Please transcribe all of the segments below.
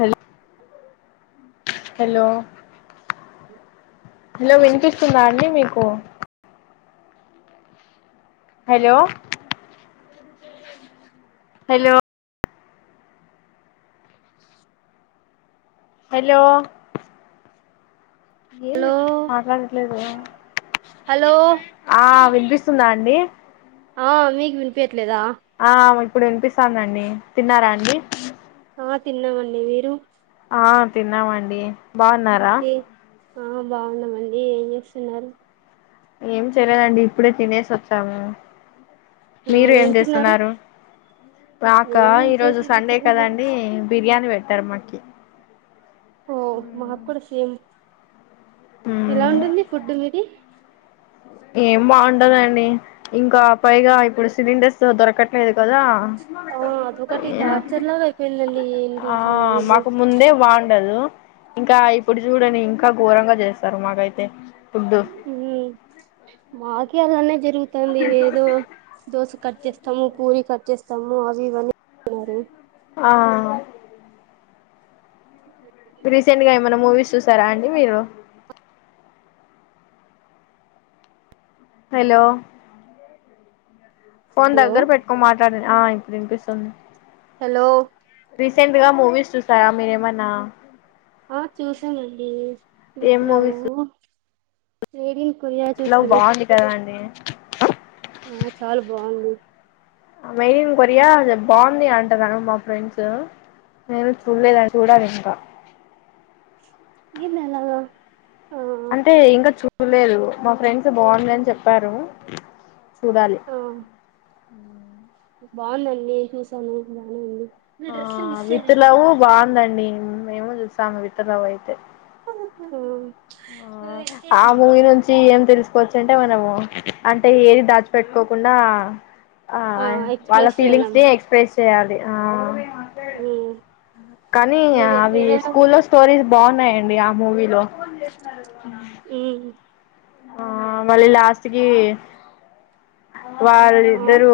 Hello hello hello వినిపిస్తుంద అండి మీకు హలో హలో హలో హలో ఏమి మాట్లాడలేదు హలో ఆ వినిపిస్తుందా అండి ఆ మీకు వినిపియట్లేదా ఆ ఇప్పుడు వినిపిస్తందండి తిన్నారా అండి ఆ తిన్నామండి మీరు ఆ తిన్నామండి బాగున్నారా ఏ ఆ బాగున్నామండి ఏం చేస్తున్నారు ఏం చేయలేదండి ఇప్పుడే తినేసి వచ్చాము ఆ మీరు ఏం తిన్నారు చేస్తున్నారు రాకా మేము ఊకే ఈరోజు సండే తిరుగుతున్నాం కదండి బిర్యానీ పెడతారు మాకి ఓ మాకూడ సేమ్ ఎలా మ్మ్ ఉంటుంది ఫుడ్డు మీది ఏం బాగుంటదండి ఇంకా పైగా ఇప్పుడు సిలిండర్స్ దొరకట్లేదు కదా ఆ అదొకటి ఆ టార్చర్ లాగా అయిపోయిందండి ఏంటో ఆ అసలు మనకి మాకు ముందే బాగుండదు ఇంకా ఇప్పుడు చూడని ఇంకా ఘోరంగా చేస్తారు మాకైతే ఫుడ్డు మాకే అలానే జరుగుతుంది ఏదో దోశ కట్ ఇత్తము పూరి కట్ చేస్తాము అవి ఇవి అని అంటున్నారు ఆ రీసెంట్ గా ఏమైనా మూవీస్ చూసారా అండి మీరు హలో ఫోన్ హలో దగ్గర పెట్టుకొని మాట్లాడి ఆ ఇప్పుడు వినిపిస్తుంది హలో రీసెంట్ గా మూవీస్ చూస్తారా మీరేమన్నా ఆ చూసామండి ఏం వివిత్ర్రావు మూవీస్ ఏడి ఇట్లా బాగుంది కదా అండి ఆ చాలా బాగుంది మైలీన్ కొరియా అ బాంది అంటనుమా ఫ్రెండ్స్ నేను చూడలేదని చూడాలి ఇంకా వీరు నలా అంటే ఇంకా చూడలేదు మా ఫ్రెండ్స్ బాగుంది అని చెప్పారు చూడాలి ఆ బాగుందండి చూసాను బానేండి ఆ వితులవ బాగుందండి మేము చూసాము వితులవ అయితే ఆ ఆ ముూగి నుంచి ఏం తెలుసు కోవచ్చుంటే మనము అంటే ఏది దాచిపెట్టుకోకుండా ఆ వాళ్ళ ఎక్స్ప్రెస్ చేయడం ఫీలింగ్స్ ని ఎక్స్ప్రెస్ చేయాల ఉమ్ కానీ ఏద అవి ఏదైనా స్కూ లో స్టోరీస్ బాగున్నాయండి ఆ మూవీలో ఉమ్ ఆ మళ్ళీ లాస్ట్ కి ఆ వాళ్ళిద్దరు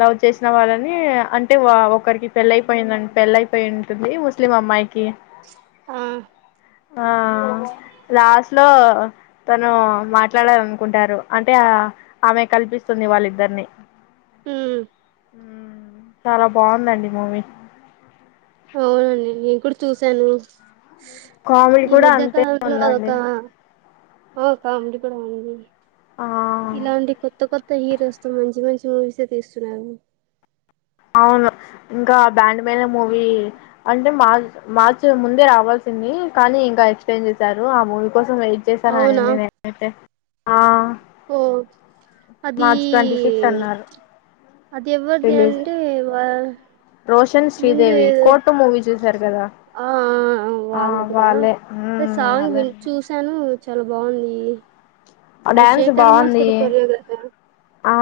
లవ్ చేసిన వాళ్ళని అంటే ఒకరికి పెళ్ళయిపోయిందండి ఎల్లైపోయి ఉంటుంది ముస్లిం అమ్మాయికి ఆ ఆ లాస్ట్ లో మాట్లాడాల అనుకుంటారు అంటే ఆమె కల్పిస్తుంది వాళ్ళిద్దరిని హ చాలా బాగుందండి మూవీ అవునండి నేను కూడా చూసాను కామెడీ ఈ కూడా అంతే మధ్యకాలళ ఉందండి అదొకా ఆ కామిలీ కూడా ఉంది ఆ ఇలాంటి కొత్త కొత్త హీరోస్ తో మంచి మంచి మూవీస్ే తీస్తున్నారు అవును ఇంకా బ్యాండ్ మీద మూవీ అంటే మార్ మార్చ ముందే రావాల్సిన ంది కానీ ఇంకా ఎక్స్ప్లెయిన్ చేశారు ఆ మూవీ కోసం వెయిట్ చేశాను అవునా అనండి నేనైతే ఆ ఓ అది మార్చ్ ట్వంటీ సిక్త్ అన్నారు అది ఇవ్వద్ది అంటే వా కన్ ముందు శ్రీదేవి ఏదో కోట మూవీ చూశారు కదా ఆ ఆ వాళ్ళది కదా వాళ్ళే అ మ్మ్ సాంగ్ వాళ్ళే వి చూసాను చాలా బాగుంది అది డ్యాన్స్ బాగుంది శేఖర్మాసరి కొరియోగ ఆ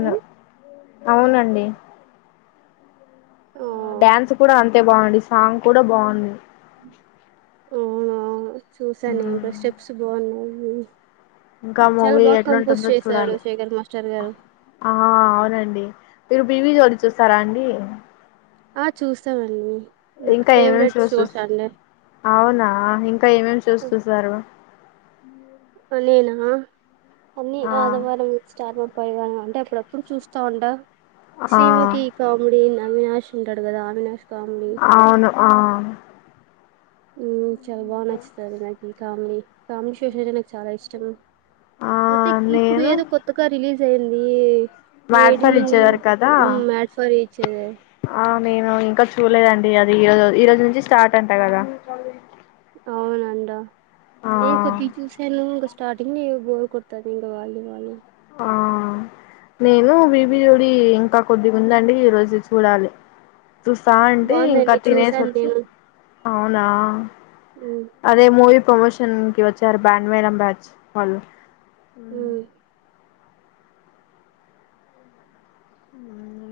అ అవునండి ఆ డ్యాన్స్ కూడా అంతే బాగుంది సాంగ్ కూడా బాగుంది అవును చూసా న ఇం మ్మ్. కూడా స్టెప్స్ బాగున్నాయి ఇంకా చాలా మూవీ బాగా కంపోజ్ ఎట్లాంటుందో చేశాడు చూడాలి శేఖర్ మాస్టర్ గారు ఆ అవునండి మీరు బివ జోడి చూస్తారా అండి ఆ చూసామండి ఇంకా ఎన్ని నిమిషాలు వూ అవునా ఆ ఇంకా ఏమేమి చూస్త ఆ, సారు నేనా అన్ని ఆ ఆదివారం ఇచ్చారు పై అంటే అప్పుడప్పుడు చూస్తా ఉంటా ఆ శ్రీవుకి కామెడీ అవినాష్ ఉంటడు కదా అవినాష్ కామెడీ అవును ఆ ఊ చాలా బాగా నచ్చుతుది నాకి కామిడి కామిడి శూషన్ నాకు చాలా ఇష్టం ఆ హృతిక్ ఇప్పుడు నేను ఏదో కొత్తగా రిలీజ్ అయింది మ్యాడ్ వేడిన్ ఫర్ ఈచ్ అదర్ కదా ఊ మాడ్ ఫర్ ఈచ్ అదర్ ఆ నేను ఇంకా చూలేదండి అది ఈ ఓ ఓ ఈ రోజు నుంచి స్టార్ట్ అంటా కదా అవునంట ఆ ఏ కొద్ది చూస ఇంకొస్ స్టార్టింగ్ ఇగ బోర్ కొడుతది ఇంకా వాలు వాలు ఆ నేను బిబి జోడి ఇంకా కొద్దిగా ఉందండి ఈ రోజు చూడాలి చూస్తాంటి ఇంకా బాగుందండి తినేసి చూసాను వచ్చి నేను అవునా ఉమ్ అదే మూవి ప్రమోషన్ కి వచ్చేరు బ్యాండ్ మేళం బ్యాచ్ వాళ్ళు ఉమ్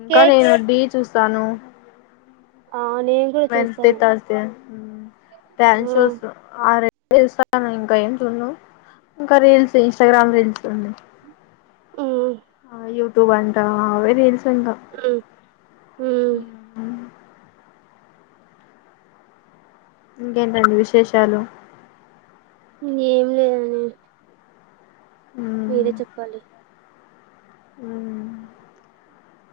ఇంకా నేను కేక్స్ డీ చూస్తాను ఆ నేను కూడా వెన్స్ డే చూస్తాను తస్ డే అన్ ఆ ప్యాన్షోసు ఆరే తెస్తాను ఇంకా ఏం తున్ను ఇంకా రీల్స్ ఇంస్టాగ్రామ్ రీల్స్ ఉంది ఉమ్ ఆ యూట్యూబ్ అంట అవే రీల్స్ ట్రింగ ఉమ్ ఉమ్ ఊ ఇంకేంటండి విశేషాలు ఇంగ ఏం లేదని మీరే చెప్పాలి వమ్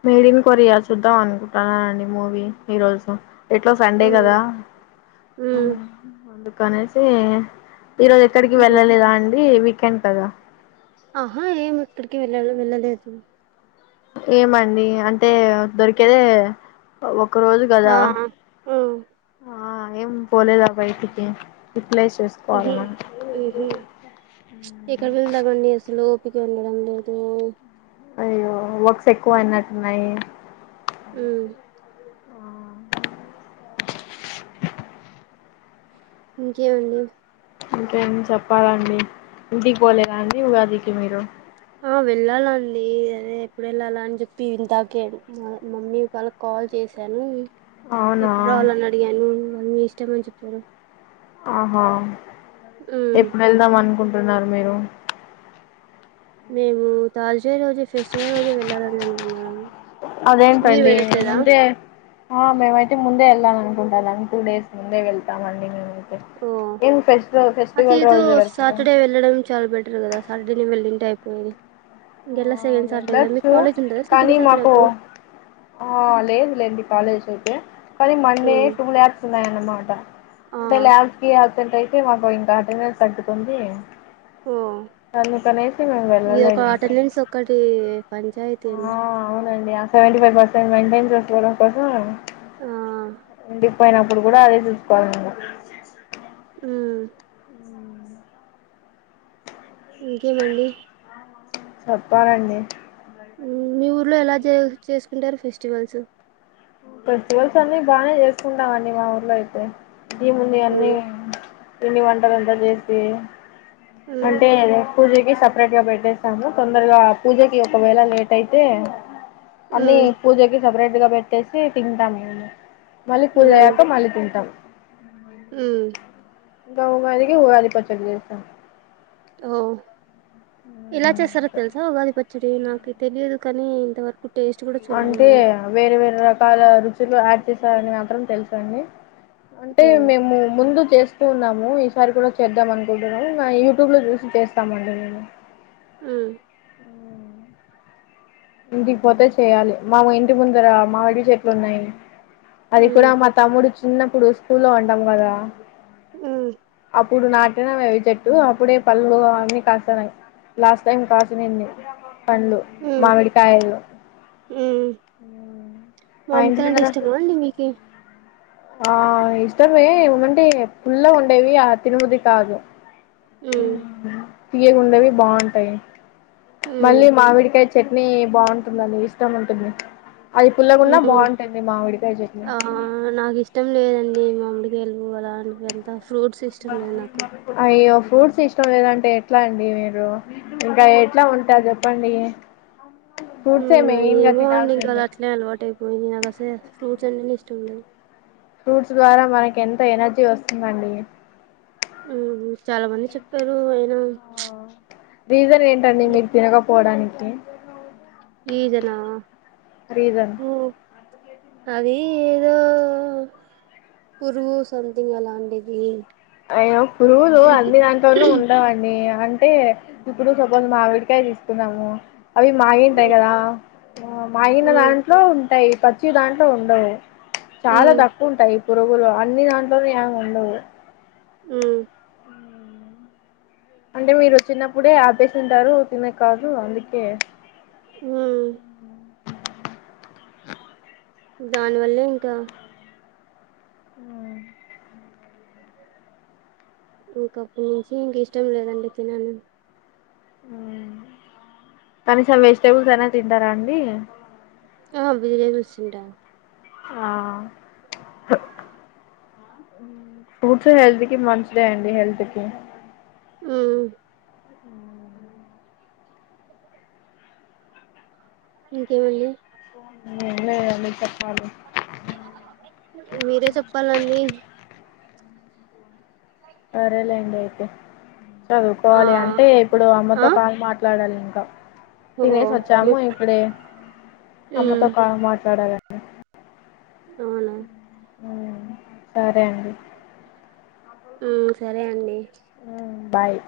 మేడ్ ఇన్ కొరియా చూద్దాం అనుకుంటున్నా అండి మూవీ ఈరోజు ఎట్లో సండే ఉమ్ కదా అమ ఉమ్ అందు అనేసి ఈరోజు ఎక్కడికి ఉమ్ వెళ్ళలేదా అండి వీకెండ్ కదా అహా ఏం ఎక్కడికి వెళ్ళ వెళ్ళలేదు ఏమండి అంటే దొరికేద ఒ ఒక రోజు కదా ఆ ఆ ఆ ఏం పోలేదా బయటికి యూటిలైజ్ చేసుకోవాలి ఇహి మనం ఈహి ఎక బళ్ దబల్ ఏసులు ఇక ఎలడం లేదు అయ్యో వర్క్స్ ఎక్కువ అయినట్ ఉన్నాయి ఊ ఇంకేమండి ఇకేం చెప్పాలండి ఇంటికి పోలేదాండి ఉగాదికి మీరు ఆ వెళ్ళాలాండి అదే ఎప్పుడు వెళ్ళాల అని చెప్పి ఇందాకే మ మమ్మీ ఆలకు కాల్ చే చేసాను అవునా ఎప్పుడు రావాలని అడిగాను వాళు మీ ఇష్టం అని చెప్పారు ఆహా ఉమ్ ఎప్పుడు వెళ్దాం అనుకుంటు డున్నారు మీరు మేము తాస్డే రోజే ఫెస్టివల్ రోజే వెళ్ళాలని అనుకుంటనం అదేంటండి ముందే ఆ మేమైతే ముందే వెళ్ళాలి అనుకుంటున్నాం టూ డేస్ ముందే వెళ్తామండి మేము ఓ అతితో రోజు వెళ్తారు సాటర్డే వెళ్లడం చాల బెటర్ కదా సాటర్డేనే వెళ్ళింటే అయిపోయేది ఇంకెల్లా ఆ సెకండ్ సాటడే కదా మీక్ వెళ్ళొచ్చు కాలెజ్ ఉంటద కానీ సెకండ్ మాకు సాటర్డేప్పుడు ఆ లేదు లేండి కాలేజు కానీ మండే ఉమ్, టూ లాబ్స్ ఉన్నయన్నమాట ఆ అంటే ల్యాబ్స్ కి ఆ తెంత్ అయితే మాకు ఇంకా అటెండ్స్ తగ్గుతుంది ఓ అందుకనేసి మేం వెళ్ళలేదు ఇంక పంచాయతి ఎంది అవునండి ఆ సెవెంటీ ఫైవ్ పర్సెంట్ మెయింటైన్ చేసుకోవడం కోసము ఆ ఉండిపోయినప్పుడు కూడా అదే చూసుకోవాలి మనము ఉమ్ ఇంకేమండి చెప్పాలండి మీ ఊర్లో ఎలా చే చేసుకుంటారు ఫెస్టివల్స్? ఫెస్టివల్స్ అన్ని బానే చేసుకుంటామండి మా ఊర్లో అయితే ఇ ముందు అన్నీ పిండి వంటలు అంత చేసి ఉమ్ అంటే పూజకి సపరేట్ గా పెట్టేస్తాము. తొందరగా పూజకి ఒకవేళ లేట్ అయితే అన్ని ఉమ్ పూజకి సపరేట్ గా పెట్టేసి తింటాం మేము. మళ్ళీ పూజ అయ్యాక మళ్ళీ తింటాం. మ్ గా ఉగాది కి ఉగాది పచ్చడ చేస్తాం. ఓ ఏలా చేస్తర తెల్సా ఉగాది పచ్ ఇది నాకు తెలిదు కానీ ఇంతవరకు టేస్ట్ కూడా చూడలే అంటే నేను వేరే వేరే రకాల రుచులు యాడ్ చేసారని మాత్రం తెలుసు అండి. అంటే ఉమ్ మేము ముందు చే చేస్తున్నాము ఈసారి కూడా చేద్దాం అనుకుంటున్నాము ఇంగ యూట్యూబ్ లో చూసి చేస్తామండి మేము. ఉ ఇంటికి పోతే చేయాలి మా ఇంటి ముందర మావిడి చెట్లు ఉన్నాయి. అది కూడా ఉమ్ మా తమ్ముడు చిన్నప్పుడు స్కూల్లో ఉంటాం కదా. ఉ అప్పుడు నాటిన రేవి చెట్టు అప్పుడే పళ్లు అవన్నీ కాస్తానయి లాస్ట్ టైమ్ కాసనేంది. పండ్లు, ఉమ్ మామిడి కాయలు హ్మ్ మామిడికాయలంటే ఇష్టమా అండి మీకి? ఆ ఇష్టమే ఉ అంటే పుల్లగా ఉండేవి అ తిన బుద్ది కాదు. ఉ తీయగుండేవి బావుంటాయి హ్మ్ మళ్ళీ మామిడికాయ చట్నీ బావుంటుందండి ఇష్టం ఉంటుంది. అది పుల్లగున్నా మ్ బాగుంటుంది మామిడికాయ చట్నీ ఆ నాకు ఇష్టం లేదండి మామిడి గెలువలాని అంత అయ్యో ఫ్రూట్స్ ఇష్టం లేదంటే ఎట్లా అండి మీరు ఇంకా ఎట్ల ఉంట చెప్పండి. ఉ ఫ్రూట్సే మెయిన్ గా ఏమో అండి ఇంకా అలా తినాల్సింది అట్లే అలవాటు అయిపోయి అసలే ఫ్రూ జోన్నలు ఇష్టం ఉండదు. ఫ్రూట్స్ ద్వారా మనకి ఎంత ఎనర్జీ వస్తుందండి. ఉహు చాలా మంది చెప్పారు అయినా చ్ రీజన్ ఏంటండి మీరు తినకపోవడానికి? ఈ జన రీజన్ ఊ అది ఏదో పురుగు సంథింగ్ అలాంటిది. అయ్యో పురుగులు తెలీదు. అన్ని దాంట్లోనూ ఉండవండి. అంటే ఇప్పుడు సపోజ్ మావిడికాయ తీసుకున్నాము అవి మాగి ఉంటాయి హ్మ్ కదా. మాగిన హ్మ్ దాంట్లో ఉంటాయి. పచ్చి దాంట్లో ఉండవు చాలా తక్కువ ఉంటాయి. పురుగులు అన్ని దాంట్లో ఏ ఉండవు. ఊ అంటే మీరు చిన్నప్పుడే ఆపేసి ఉంటారు తినె కాదు అందుకే హు దానివల్ల ఇంకా మ్మ్ ఇంకా అప్పటినుంచి ఇంక ఇష్టం లేదండి తినను కనీసం వెజిటేబుల్స్ అనా తింటారా అండి. ఆ వెజిటేబుల్స్ తింటా ఆ ఫ్రూట్స్ హెల్త్ కి మంచిదే అండి హెల్త్ కి హు ఇంకేం అండి ఏం లేదండి చెప్పాలి మీరే చెప్పాలన్నీ సరేలేండి అయితే ఆ చదువుకోవాలి అంటే ఇప్పుడు ఆ అమ్మతో కాల్ మాట్లాడాలి ఇంకా ఓ తినేసి వచ్చాము ఇప్పుడే అమ్మతో మ్మ్ కాల్ మాట్లాడాల అవునా హ్మ్ సరే అండి హ్మ సరే అండి హు బాయ్